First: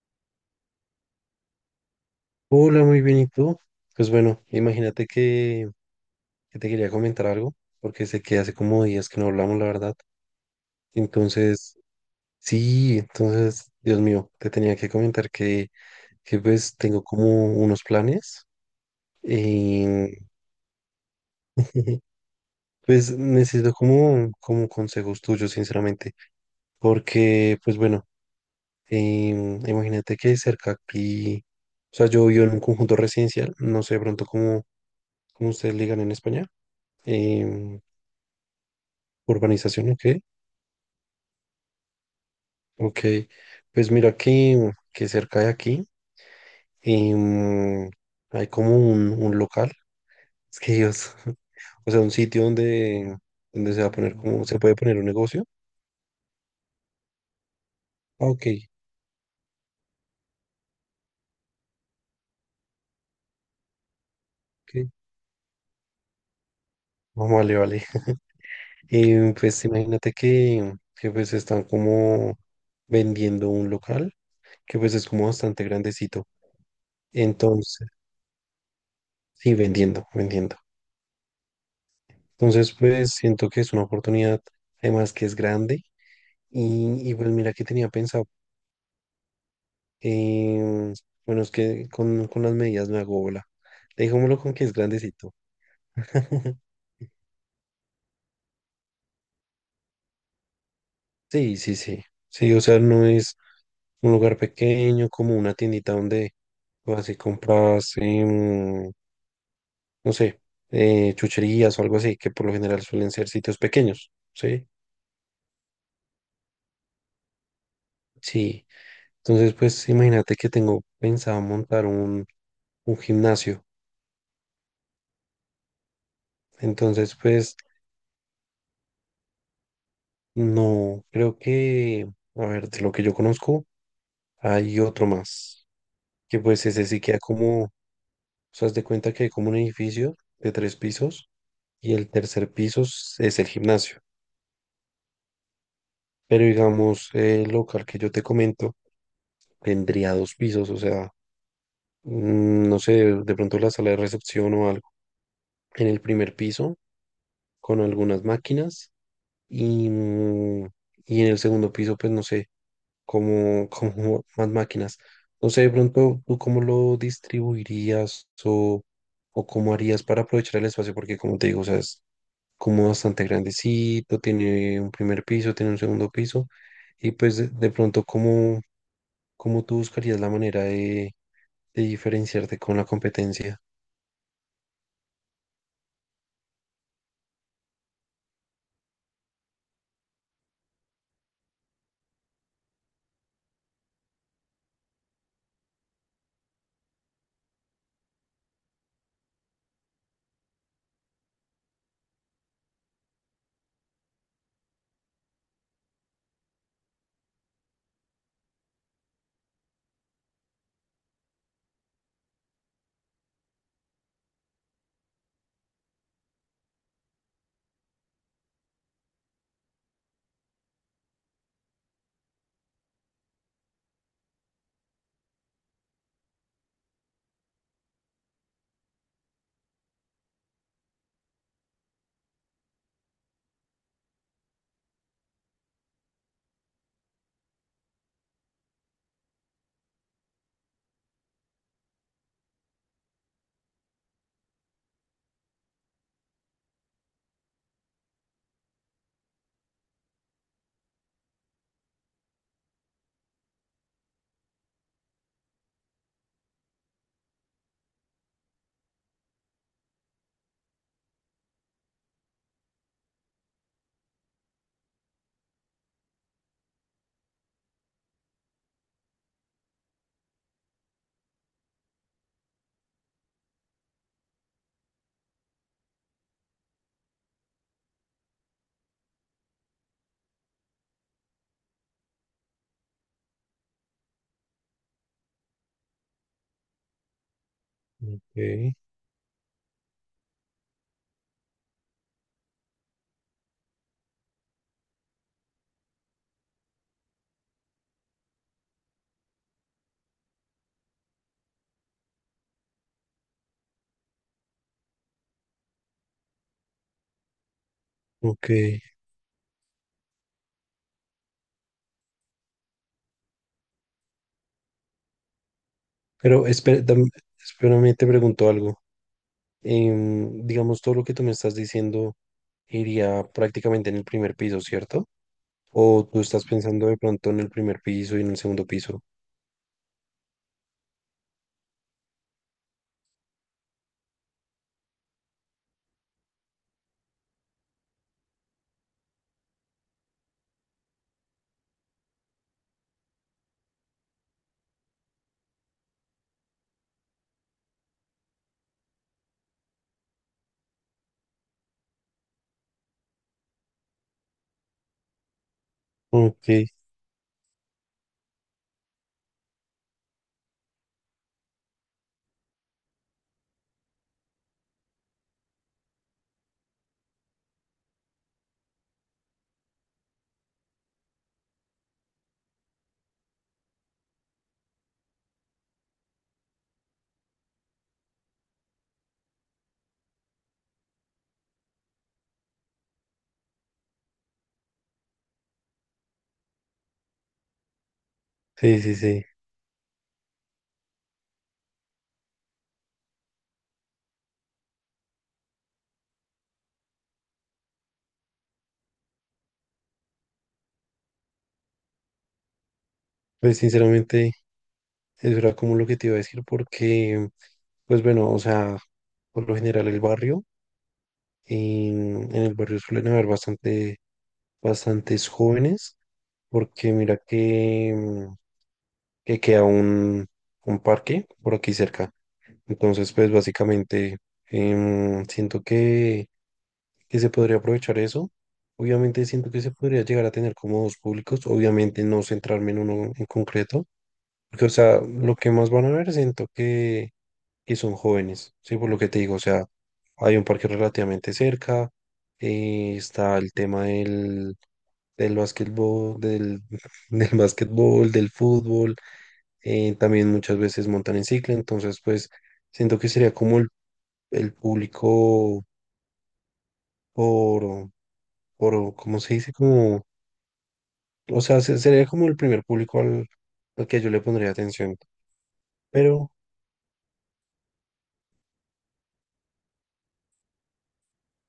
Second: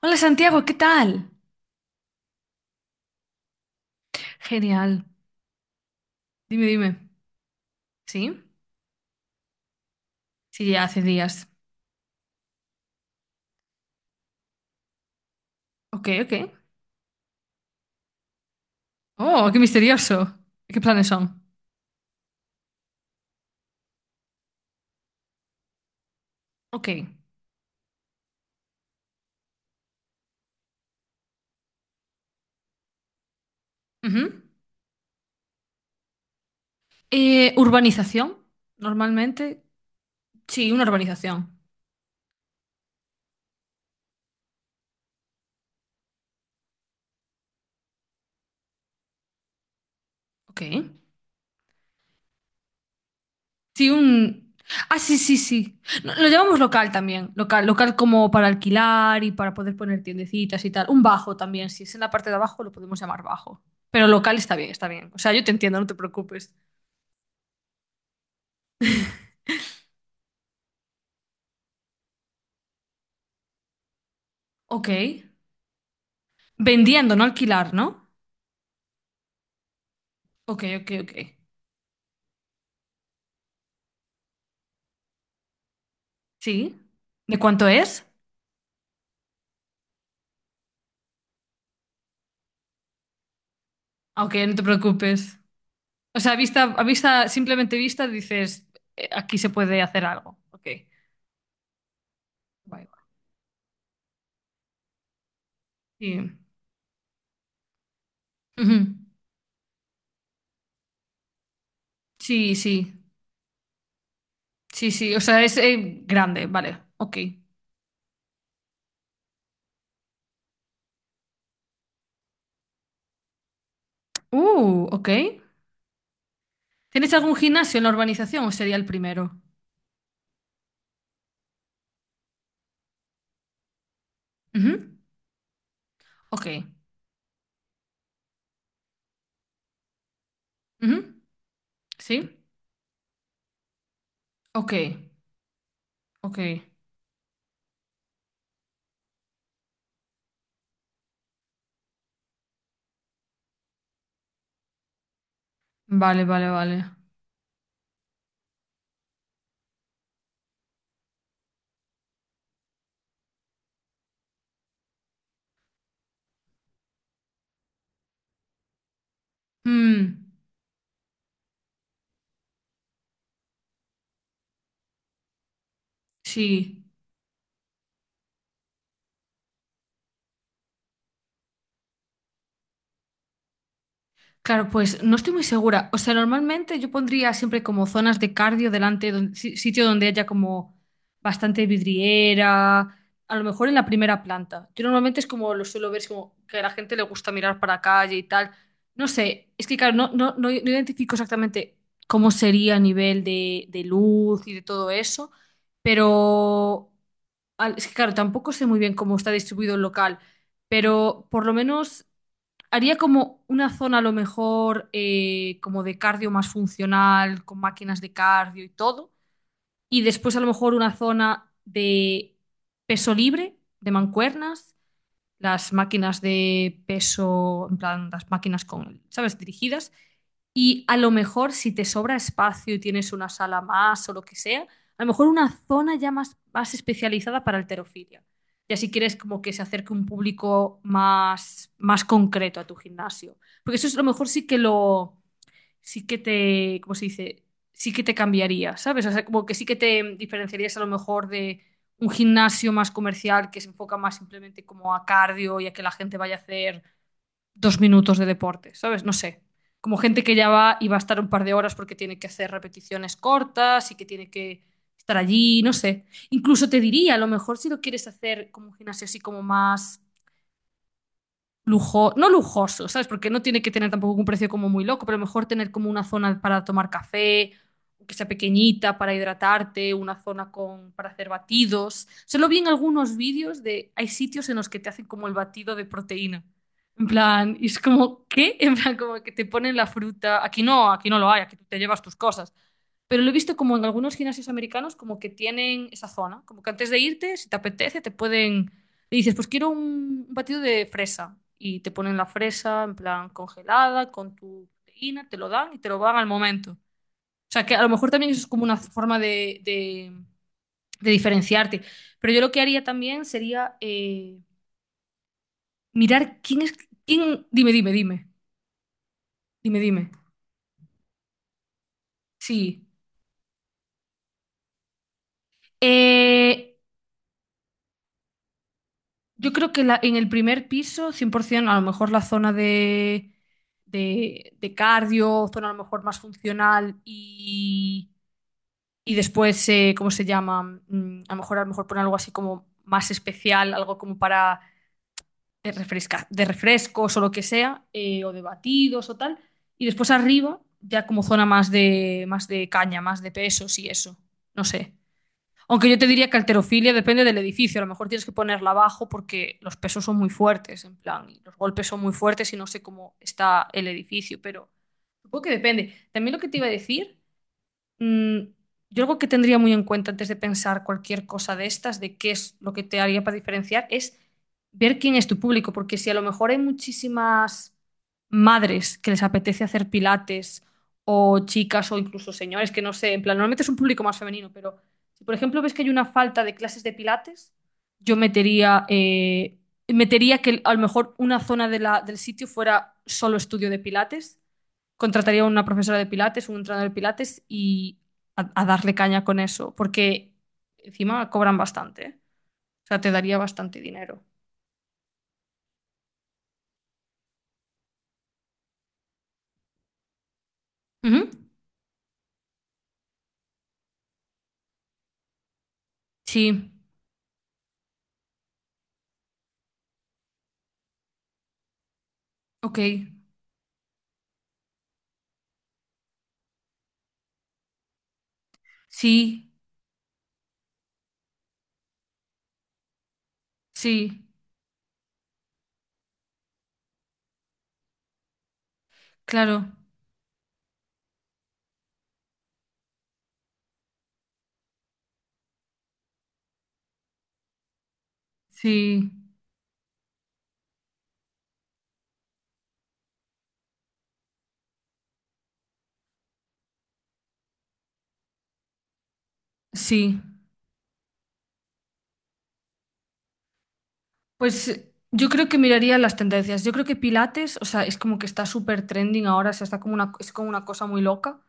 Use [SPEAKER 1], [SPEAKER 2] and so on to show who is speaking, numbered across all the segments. [SPEAKER 1] Hola Santiago, ¿qué tal?
[SPEAKER 2] Hola, muy bien, ¿y tú? Pues bueno,
[SPEAKER 1] Genial.
[SPEAKER 2] imagínate que
[SPEAKER 1] Dime,
[SPEAKER 2] te quería
[SPEAKER 1] dime.
[SPEAKER 2] comentar algo, porque sé que
[SPEAKER 1] ¿Sí?
[SPEAKER 2] hace como días que no hablamos, la verdad.
[SPEAKER 1] Sí, ya hace días.
[SPEAKER 2] Entonces, sí, entonces, Dios mío, te tenía que comentar que,
[SPEAKER 1] Ok,
[SPEAKER 2] que
[SPEAKER 1] ok.
[SPEAKER 2] pues tengo como unos planes
[SPEAKER 1] Oh, qué
[SPEAKER 2] y
[SPEAKER 1] misterioso. ¿Qué planes son?
[SPEAKER 2] pues necesito como consejos tuyos, sinceramente,
[SPEAKER 1] Ok.
[SPEAKER 2] porque pues bueno, imagínate que cerca aquí, o sea, yo vivo en un conjunto residencial, no sé de
[SPEAKER 1] Ujú.
[SPEAKER 2] pronto cómo ustedes ligan en España. em,
[SPEAKER 1] Urbanización, normalmente.
[SPEAKER 2] Urbanización, ok,
[SPEAKER 1] Sí, una urbanización.
[SPEAKER 2] ok. Pues mira que cerca de aquí em, hay como un local, es
[SPEAKER 1] Ok.
[SPEAKER 2] que Dios, o sea, un sitio donde, donde se va
[SPEAKER 1] Sí,
[SPEAKER 2] a poner como,
[SPEAKER 1] un...
[SPEAKER 2] se puede poner
[SPEAKER 1] Ah,
[SPEAKER 2] un
[SPEAKER 1] sí, sí,
[SPEAKER 2] negocio.
[SPEAKER 1] sí. No, lo llamamos local también. Local, local
[SPEAKER 2] Ah,
[SPEAKER 1] como para
[SPEAKER 2] ok,
[SPEAKER 1] alquilar y para poder poner tiendecitas y tal. Un bajo también. Si es en la parte de abajo, lo podemos llamar bajo. Pero local está bien, está
[SPEAKER 2] ok.
[SPEAKER 1] bien. O sea, yo te entiendo, no te preocupes.
[SPEAKER 2] Ah, vale, vale. Pues imagínate que pues están como vendiendo un local que
[SPEAKER 1] Ok.
[SPEAKER 2] pues es como bastante grandecito.
[SPEAKER 1] Vendiendo, no alquilar, ¿no?
[SPEAKER 2] Entonces, sí, vendiendo, vendiendo.
[SPEAKER 1] Ok, ok, ok.
[SPEAKER 2] Entonces, pues siento que es una oportunidad, además que es grande.
[SPEAKER 1] Sí.
[SPEAKER 2] Y pues
[SPEAKER 1] ¿De
[SPEAKER 2] mira que
[SPEAKER 1] cuánto
[SPEAKER 2] tenía
[SPEAKER 1] es?
[SPEAKER 2] pensado, em, bueno, es que con las medidas me hago bola.
[SPEAKER 1] Ah, ok,
[SPEAKER 2] Dejémoslo
[SPEAKER 1] no
[SPEAKER 2] con
[SPEAKER 1] te
[SPEAKER 2] que es grandecito.
[SPEAKER 1] preocupes. O sea, a vista, simplemente vista, dices, Aquí se puede hacer algo." Ok.
[SPEAKER 2] Sí, sí, sí. Sí, o sea,
[SPEAKER 1] Guay, guay.
[SPEAKER 2] no es un lugar pequeño como una tiendita donde
[SPEAKER 1] Sí.
[SPEAKER 2] vas y compras,
[SPEAKER 1] Ujú.
[SPEAKER 2] no sé, chucherías o algo así, que por lo
[SPEAKER 1] Sí,
[SPEAKER 2] general
[SPEAKER 1] sí.
[SPEAKER 2] suelen ser sitios pequeños, ¿sí?
[SPEAKER 1] Sí, sí. O sea, es grande, vale. Ok.
[SPEAKER 2] Sí. Entonces, pues imagínate que tengo pensado montar un gimnasio.
[SPEAKER 1] Ok. ¿Tienes
[SPEAKER 2] Entonces,
[SPEAKER 1] algún
[SPEAKER 2] pues...
[SPEAKER 1] gimnasio en la urbanización o sería el primero?
[SPEAKER 2] No, creo que, a ver, de lo que yo conozco, hay
[SPEAKER 1] Ujú.
[SPEAKER 2] otro más, que
[SPEAKER 1] Ok.
[SPEAKER 2] pues ese sí queda como, o sea, haz de cuenta que hay como un edificio de tres
[SPEAKER 1] Ujú.
[SPEAKER 2] pisos y el
[SPEAKER 1] Sí.
[SPEAKER 2] tercer piso es el gimnasio.
[SPEAKER 1] Ok. Ok.
[SPEAKER 2] Pero digamos, el local que yo te comento tendría dos pisos, o sea, no sé, de pronto la sala de recepción o algo. En el
[SPEAKER 1] Vale,
[SPEAKER 2] primer
[SPEAKER 1] vale,
[SPEAKER 2] piso,
[SPEAKER 1] vale.
[SPEAKER 2] con algunas máquinas y, mm, y en el segundo piso, pues no sé. Como más máquinas. No sé, de pronto, ¿tú cómo lo distribuirías o cómo harías para
[SPEAKER 1] Mm,
[SPEAKER 2] aprovechar el espacio? Porque como te digo, o sea, es como bastante grandecito, tiene un primer piso, tiene un segundo piso,
[SPEAKER 1] sí.
[SPEAKER 2] y pues de pronto, ¿cómo tú buscarías la manera de diferenciarte con la competencia?
[SPEAKER 1] Claro, pues no estoy muy segura. O sea, normalmente yo pondría siempre como zonas de cardio delante, sitio donde haya como bastante vidriera, a lo mejor en la primera planta. Yo normalmente es como lo suelo ver, es como que a la gente le gusta mirar para calle y tal. No sé, es que claro, no, no, no, no identifico exactamente cómo sería a nivel de luz y de todo eso, pero es que claro, tampoco sé muy bien cómo está distribuido el local, pero por lo menos. Haría como una zona a lo mejor como de cardio más funcional, con máquinas de cardio y todo. Y después a lo mejor una zona de peso libre, de mancuernas, las máquinas de peso, en plan, las máquinas con, ¿sabes? Dirigidas. Y a lo mejor si te sobra espacio y tienes una sala más o lo que sea, a lo mejor una zona ya más, más especializada para alterofilia. Y así quieres como que se acerque un público más, más concreto a tu gimnasio. Porque eso es lo mejor sí que lo, sí que te, ¿cómo se dice? Sí que te cambiaría, ¿sabes? O sea, como que sí que te diferenciarías a lo mejor de un gimnasio más comercial que se enfoca más simplemente como a cardio y a que la gente vaya a hacer 2 minutos de deporte, ¿sabes? No sé. Como gente que ya va y va a estar un par de horas porque tiene que hacer repeticiones cortas y que tiene que estar allí, no sé. Incluso te diría, a lo mejor si lo quieres hacer como un gimnasio así como más lujo, no lujoso, ¿sabes? Porque no tiene que tener tampoco un precio como muy loco, pero mejor tener como una zona para tomar café, que sea pequeñita para hidratarte, una zona con, para hacer batidos. Solo vi en algunos vídeos de, hay sitios en los que te hacen como el batido de proteína. En plan, y es como, ¿qué? En
[SPEAKER 2] Ok,
[SPEAKER 1] plan, como que te ponen la fruta. Aquí no lo hay, aquí tú te llevas tus cosas. Pero lo he visto como en algunos gimnasios americanos, como que tienen esa zona, como que antes de irte, si te apetece, te pueden, le dices, pues quiero un batido de fresa y te ponen la fresa en plan congelada, con tu proteína, te lo dan y te lo van al momento. O sea, que a lo mejor también eso es
[SPEAKER 2] ok.
[SPEAKER 1] como una forma de diferenciarte. Pero yo lo que haría también sería mirar
[SPEAKER 2] Pero
[SPEAKER 1] quién es,
[SPEAKER 2] espera,
[SPEAKER 1] quién, dime, dime,
[SPEAKER 2] espérame, te
[SPEAKER 1] dime,
[SPEAKER 2] pregunto algo.
[SPEAKER 1] dime, dime.
[SPEAKER 2] Digamos, todo lo que tú me estás diciendo
[SPEAKER 1] Sí.
[SPEAKER 2] iría prácticamente en el primer piso, ¿cierto? O tú estás
[SPEAKER 1] Eh,
[SPEAKER 2] pensando de pronto en el primer piso y en el segundo piso.
[SPEAKER 1] Yo creo que en el primer piso, 100%, a lo mejor la zona de cardio, zona a lo mejor más funcional y después, ¿cómo se llama? A lo mejor, a lo mejor poner algo así como más especial, algo como para de refrescos o lo que sea, o de batidos o tal. Y después arriba, ya como zona más de caña, más de pesos y eso. No sé. Aunque yo te diría
[SPEAKER 2] Ok,
[SPEAKER 1] que
[SPEAKER 2] sí,
[SPEAKER 1] alterofilia depende del edificio. A lo mejor tienes que ponerla abajo porque los pesos son muy fuertes, en plan, y los golpes son muy fuertes y no sé cómo está el edificio, pero supongo que depende. También lo que te iba a decir. Mm, yo algo que tendría muy en cuenta antes de pensar cualquier cosa de estas, de qué es lo que te haría para diferenciar, es ver quién es tu público, porque si a lo mejor hay muchísimas madres que les apetece hacer pilates, o chicas, o incluso señores, que no sé, en plan, normalmente es un público más femenino, pero si por ejemplo ves que hay una falta de clases de pilates, yo metería,
[SPEAKER 2] sí, sí.
[SPEAKER 1] eh, metería que a lo mejor una zona del sitio fuera solo estudio de pilates contrataría a una profesora de pilates, un entrenador de pilates y a darle caña con eso, porque encima cobran bastante, ¿eh? O sea, te daría
[SPEAKER 2] Pues
[SPEAKER 1] bastante dinero.
[SPEAKER 2] sinceramente, eso era como lo que te iba a decir porque, pues bueno, o sea, por lo general el barrio,
[SPEAKER 1] Ujú.
[SPEAKER 2] en el barrio suelen haber bastantes jóvenes
[SPEAKER 1] Sí,
[SPEAKER 2] porque mira que queda un parque por aquí cerca.
[SPEAKER 1] ok.
[SPEAKER 2] Entonces, pues básicamente, siento que se podría aprovechar eso. Obviamente
[SPEAKER 1] Sí,
[SPEAKER 2] siento que se podría llegar a tener como dos públicos, obviamente no centrarme en uno en concreto,
[SPEAKER 1] sí,
[SPEAKER 2] porque o sea, lo que más van a ver siento que son jóvenes, ¿sí? Por lo que te digo, o sea,
[SPEAKER 1] claro.
[SPEAKER 2] hay un parque relativamente cerca, está el tema del básquetbol, del básquetbol, del fútbol,
[SPEAKER 1] Sí,
[SPEAKER 2] también muchas veces montan en cicla, entonces pues siento que sería como el público por, por, ¿cómo se dice? Como,
[SPEAKER 1] sí.
[SPEAKER 2] o sea, sería como el primer público al que yo le pondría
[SPEAKER 1] Pues
[SPEAKER 2] atención.
[SPEAKER 1] yo creo que miraría las
[SPEAKER 2] Pero,
[SPEAKER 1] tendencias. Yo creo que Pilates, o sea, es como que está súper trending ahora, o sea, está es como una cosa muy loca.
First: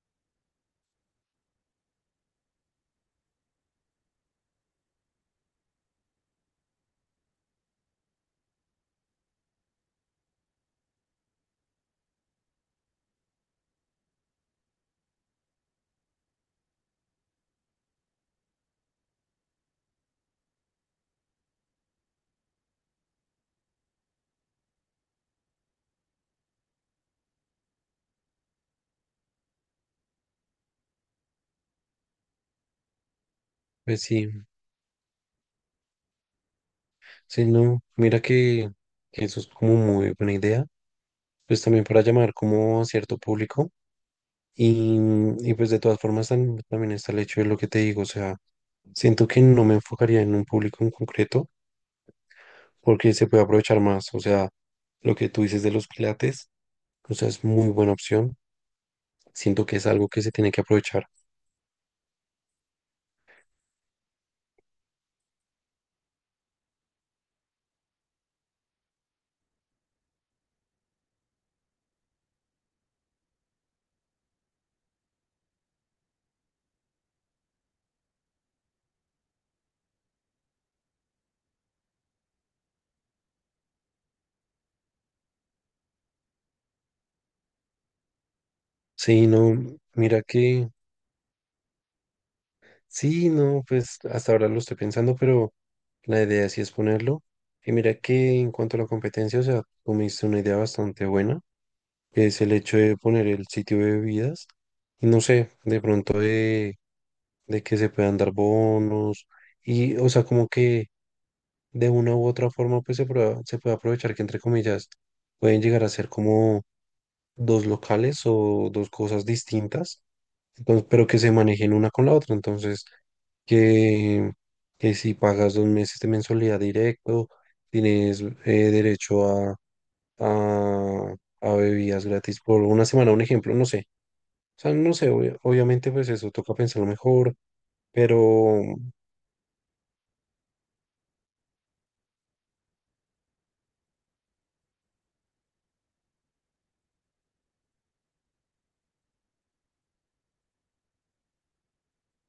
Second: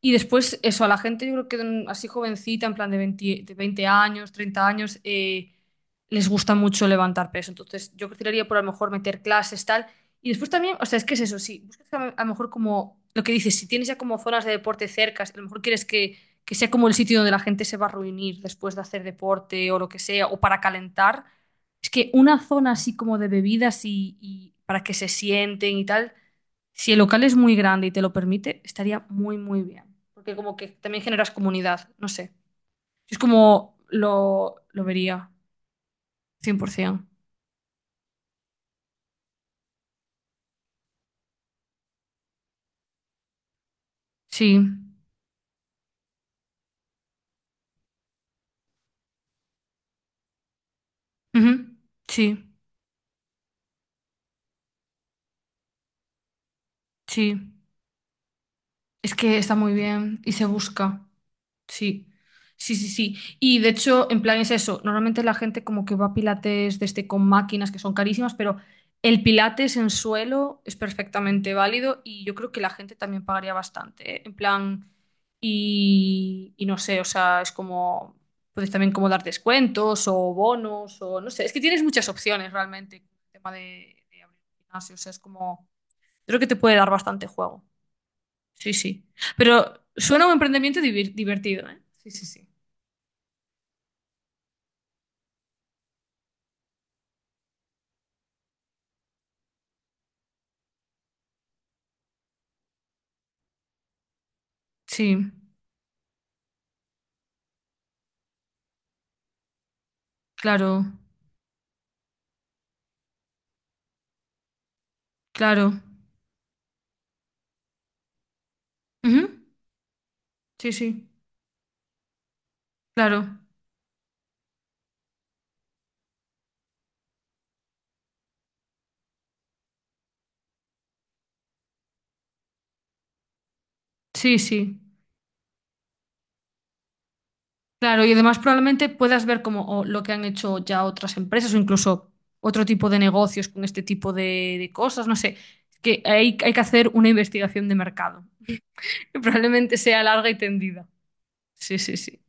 [SPEAKER 1] Y después, eso, a la gente, yo creo que así jovencita, en plan de 20 años, 30 años, les gusta mucho levantar peso. Entonces, yo creo tiraría por a lo mejor meter clases, tal. Y después también, o sea, es que es eso, sí, buscas a lo mejor como lo que dices, si tienes ya como zonas de deporte cercas, a lo mejor quieres que sea como el sitio donde la gente se va a reunir después de hacer deporte o lo que sea, o para calentar. Es que una zona así como de bebidas y para que se sienten y tal, si el local es muy grande y te lo permite, estaría muy, muy bien. Porque como que también generas comunidad, no sé. Si es como
[SPEAKER 2] pues sí,
[SPEAKER 1] lo vería, 100%.
[SPEAKER 2] sí, no, mira que eso es como muy buena idea. Pues también para llamar como a cierto público.
[SPEAKER 1] Sí.
[SPEAKER 2] Y, y pues de todas formas también está el hecho de lo que te digo. O sea, siento que no me enfocaría en un público en concreto
[SPEAKER 1] Ujú. Sí,
[SPEAKER 2] porque se puede aprovechar más. O sea, lo que tú dices de los pilates, o sea,
[SPEAKER 1] sí.
[SPEAKER 2] es muy buena opción.
[SPEAKER 1] Es que está
[SPEAKER 2] Siento
[SPEAKER 1] muy
[SPEAKER 2] que es algo
[SPEAKER 1] bien
[SPEAKER 2] que se
[SPEAKER 1] y se
[SPEAKER 2] tiene que aprovechar.
[SPEAKER 1] busca. Sí, sí, sí, sí. Y de hecho, en plan es eso. Normalmente la gente como que va a pilates desde con máquinas que son carísimas, pero el pilates en suelo es perfectamente válido y yo creo que la gente también pagaría bastante, ¿eh? En plan, y no sé, o sea, es como, puedes también como dar descuentos o bonos o no sé, es que tienes muchas opciones realmente con el tema de abrir un gimnasio, o sea, es como, creo que te puede dar bastante juego. Sí, sí.
[SPEAKER 2] Sí, no,
[SPEAKER 1] Pero
[SPEAKER 2] mira
[SPEAKER 1] suena un
[SPEAKER 2] que,
[SPEAKER 1] emprendimiento divertido, ¿eh? Sí, sí, sí.
[SPEAKER 2] sí, no, pues hasta ahora lo estoy pensando, pero la idea sí es ponerlo. Y mira que en cuanto a la competencia, o sea, tú me diste una idea bastante buena, que es el hecho de poner el sitio de bebidas, y no
[SPEAKER 1] Sí,
[SPEAKER 2] sé, de pronto de que se puedan dar bonos, y o sea, como
[SPEAKER 1] claro,
[SPEAKER 2] que de una u otra forma, pues se puede aprovechar que entre comillas pueden
[SPEAKER 1] claro.
[SPEAKER 2] llegar a ser como dos locales o dos
[SPEAKER 1] Ujú.
[SPEAKER 2] cosas distintas,
[SPEAKER 1] Sí,
[SPEAKER 2] entonces, pero
[SPEAKER 1] sí,
[SPEAKER 2] que se manejen una con la otra. Entonces,
[SPEAKER 1] claro.
[SPEAKER 2] que, que si pagas 2 meses de mensualidad directo, tienes derecho a, a bebidas gratis por una semana, un ejemplo, no sé.
[SPEAKER 1] Sí,
[SPEAKER 2] O sea,
[SPEAKER 1] sí,
[SPEAKER 2] no sé, obviamente pues eso toca pensarlo mejor,
[SPEAKER 1] claro. Y además
[SPEAKER 2] pero,
[SPEAKER 1] probablemente puedas ver como o lo que han hecho ya otras empresas o incluso otro tipo de negocios con este tipo de cosas, no sé. Es que hay que hacer una investigación de mercado, que probablemente sea larga y tendida. Sí, sí, sí.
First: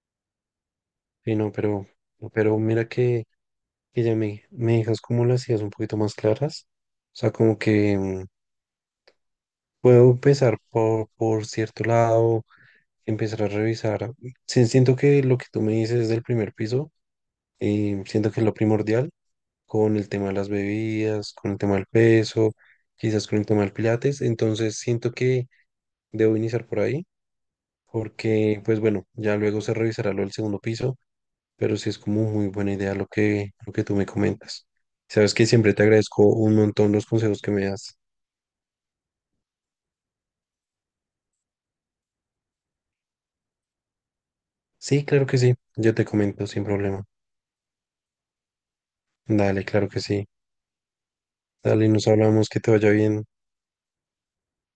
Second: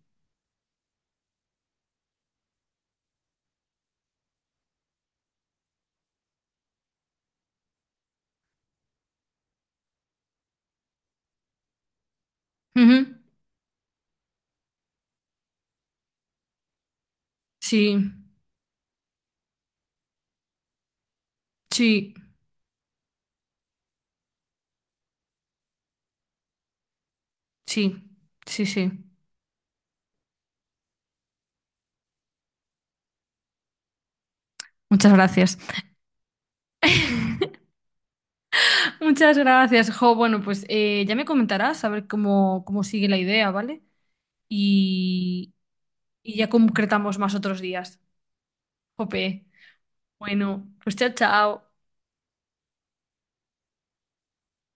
[SPEAKER 2] sí, no, pero mira que ya me dejas como las ideas un poquito más claras. O sea, como que... Puedo empezar por cierto lado,
[SPEAKER 1] Ujú.
[SPEAKER 2] empezar a revisar. Sí, siento que lo que tú me dices del primer piso,
[SPEAKER 1] Sí,
[SPEAKER 2] siento que es lo primordial con el tema de las bebidas, con el tema del
[SPEAKER 1] sí,
[SPEAKER 2] peso, quizás con el tema del pilates. Entonces siento que debo iniciar por ahí,
[SPEAKER 1] sí,
[SPEAKER 2] porque
[SPEAKER 1] sí,
[SPEAKER 2] pues
[SPEAKER 1] sí.
[SPEAKER 2] bueno, ya luego se revisará lo del segundo piso, pero sí es como muy buena idea lo que, tú me comentas.
[SPEAKER 1] Muchas
[SPEAKER 2] Sabes que
[SPEAKER 1] gracias.
[SPEAKER 2] siempre te agradezco un montón los consejos que me das.
[SPEAKER 1] Muchas gracias, Jo. Bueno, pues ya me comentarás a ver cómo sigue la idea, ¿vale?
[SPEAKER 2] Sí, claro que
[SPEAKER 1] Y,
[SPEAKER 2] sí, yo te
[SPEAKER 1] y
[SPEAKER 2] comento
[SPEAKER 1] ya
[SPEAKER 2] sin problema.
[SPEAKER 1] concretamos más otros días. Jope.
[SPEAKER 2] Dale, claro que sí.
[SPEAKER 1] Bueno, pues chao, chao.
[SPEAKER 2] Dale, nos hablamos, que te vaya bien.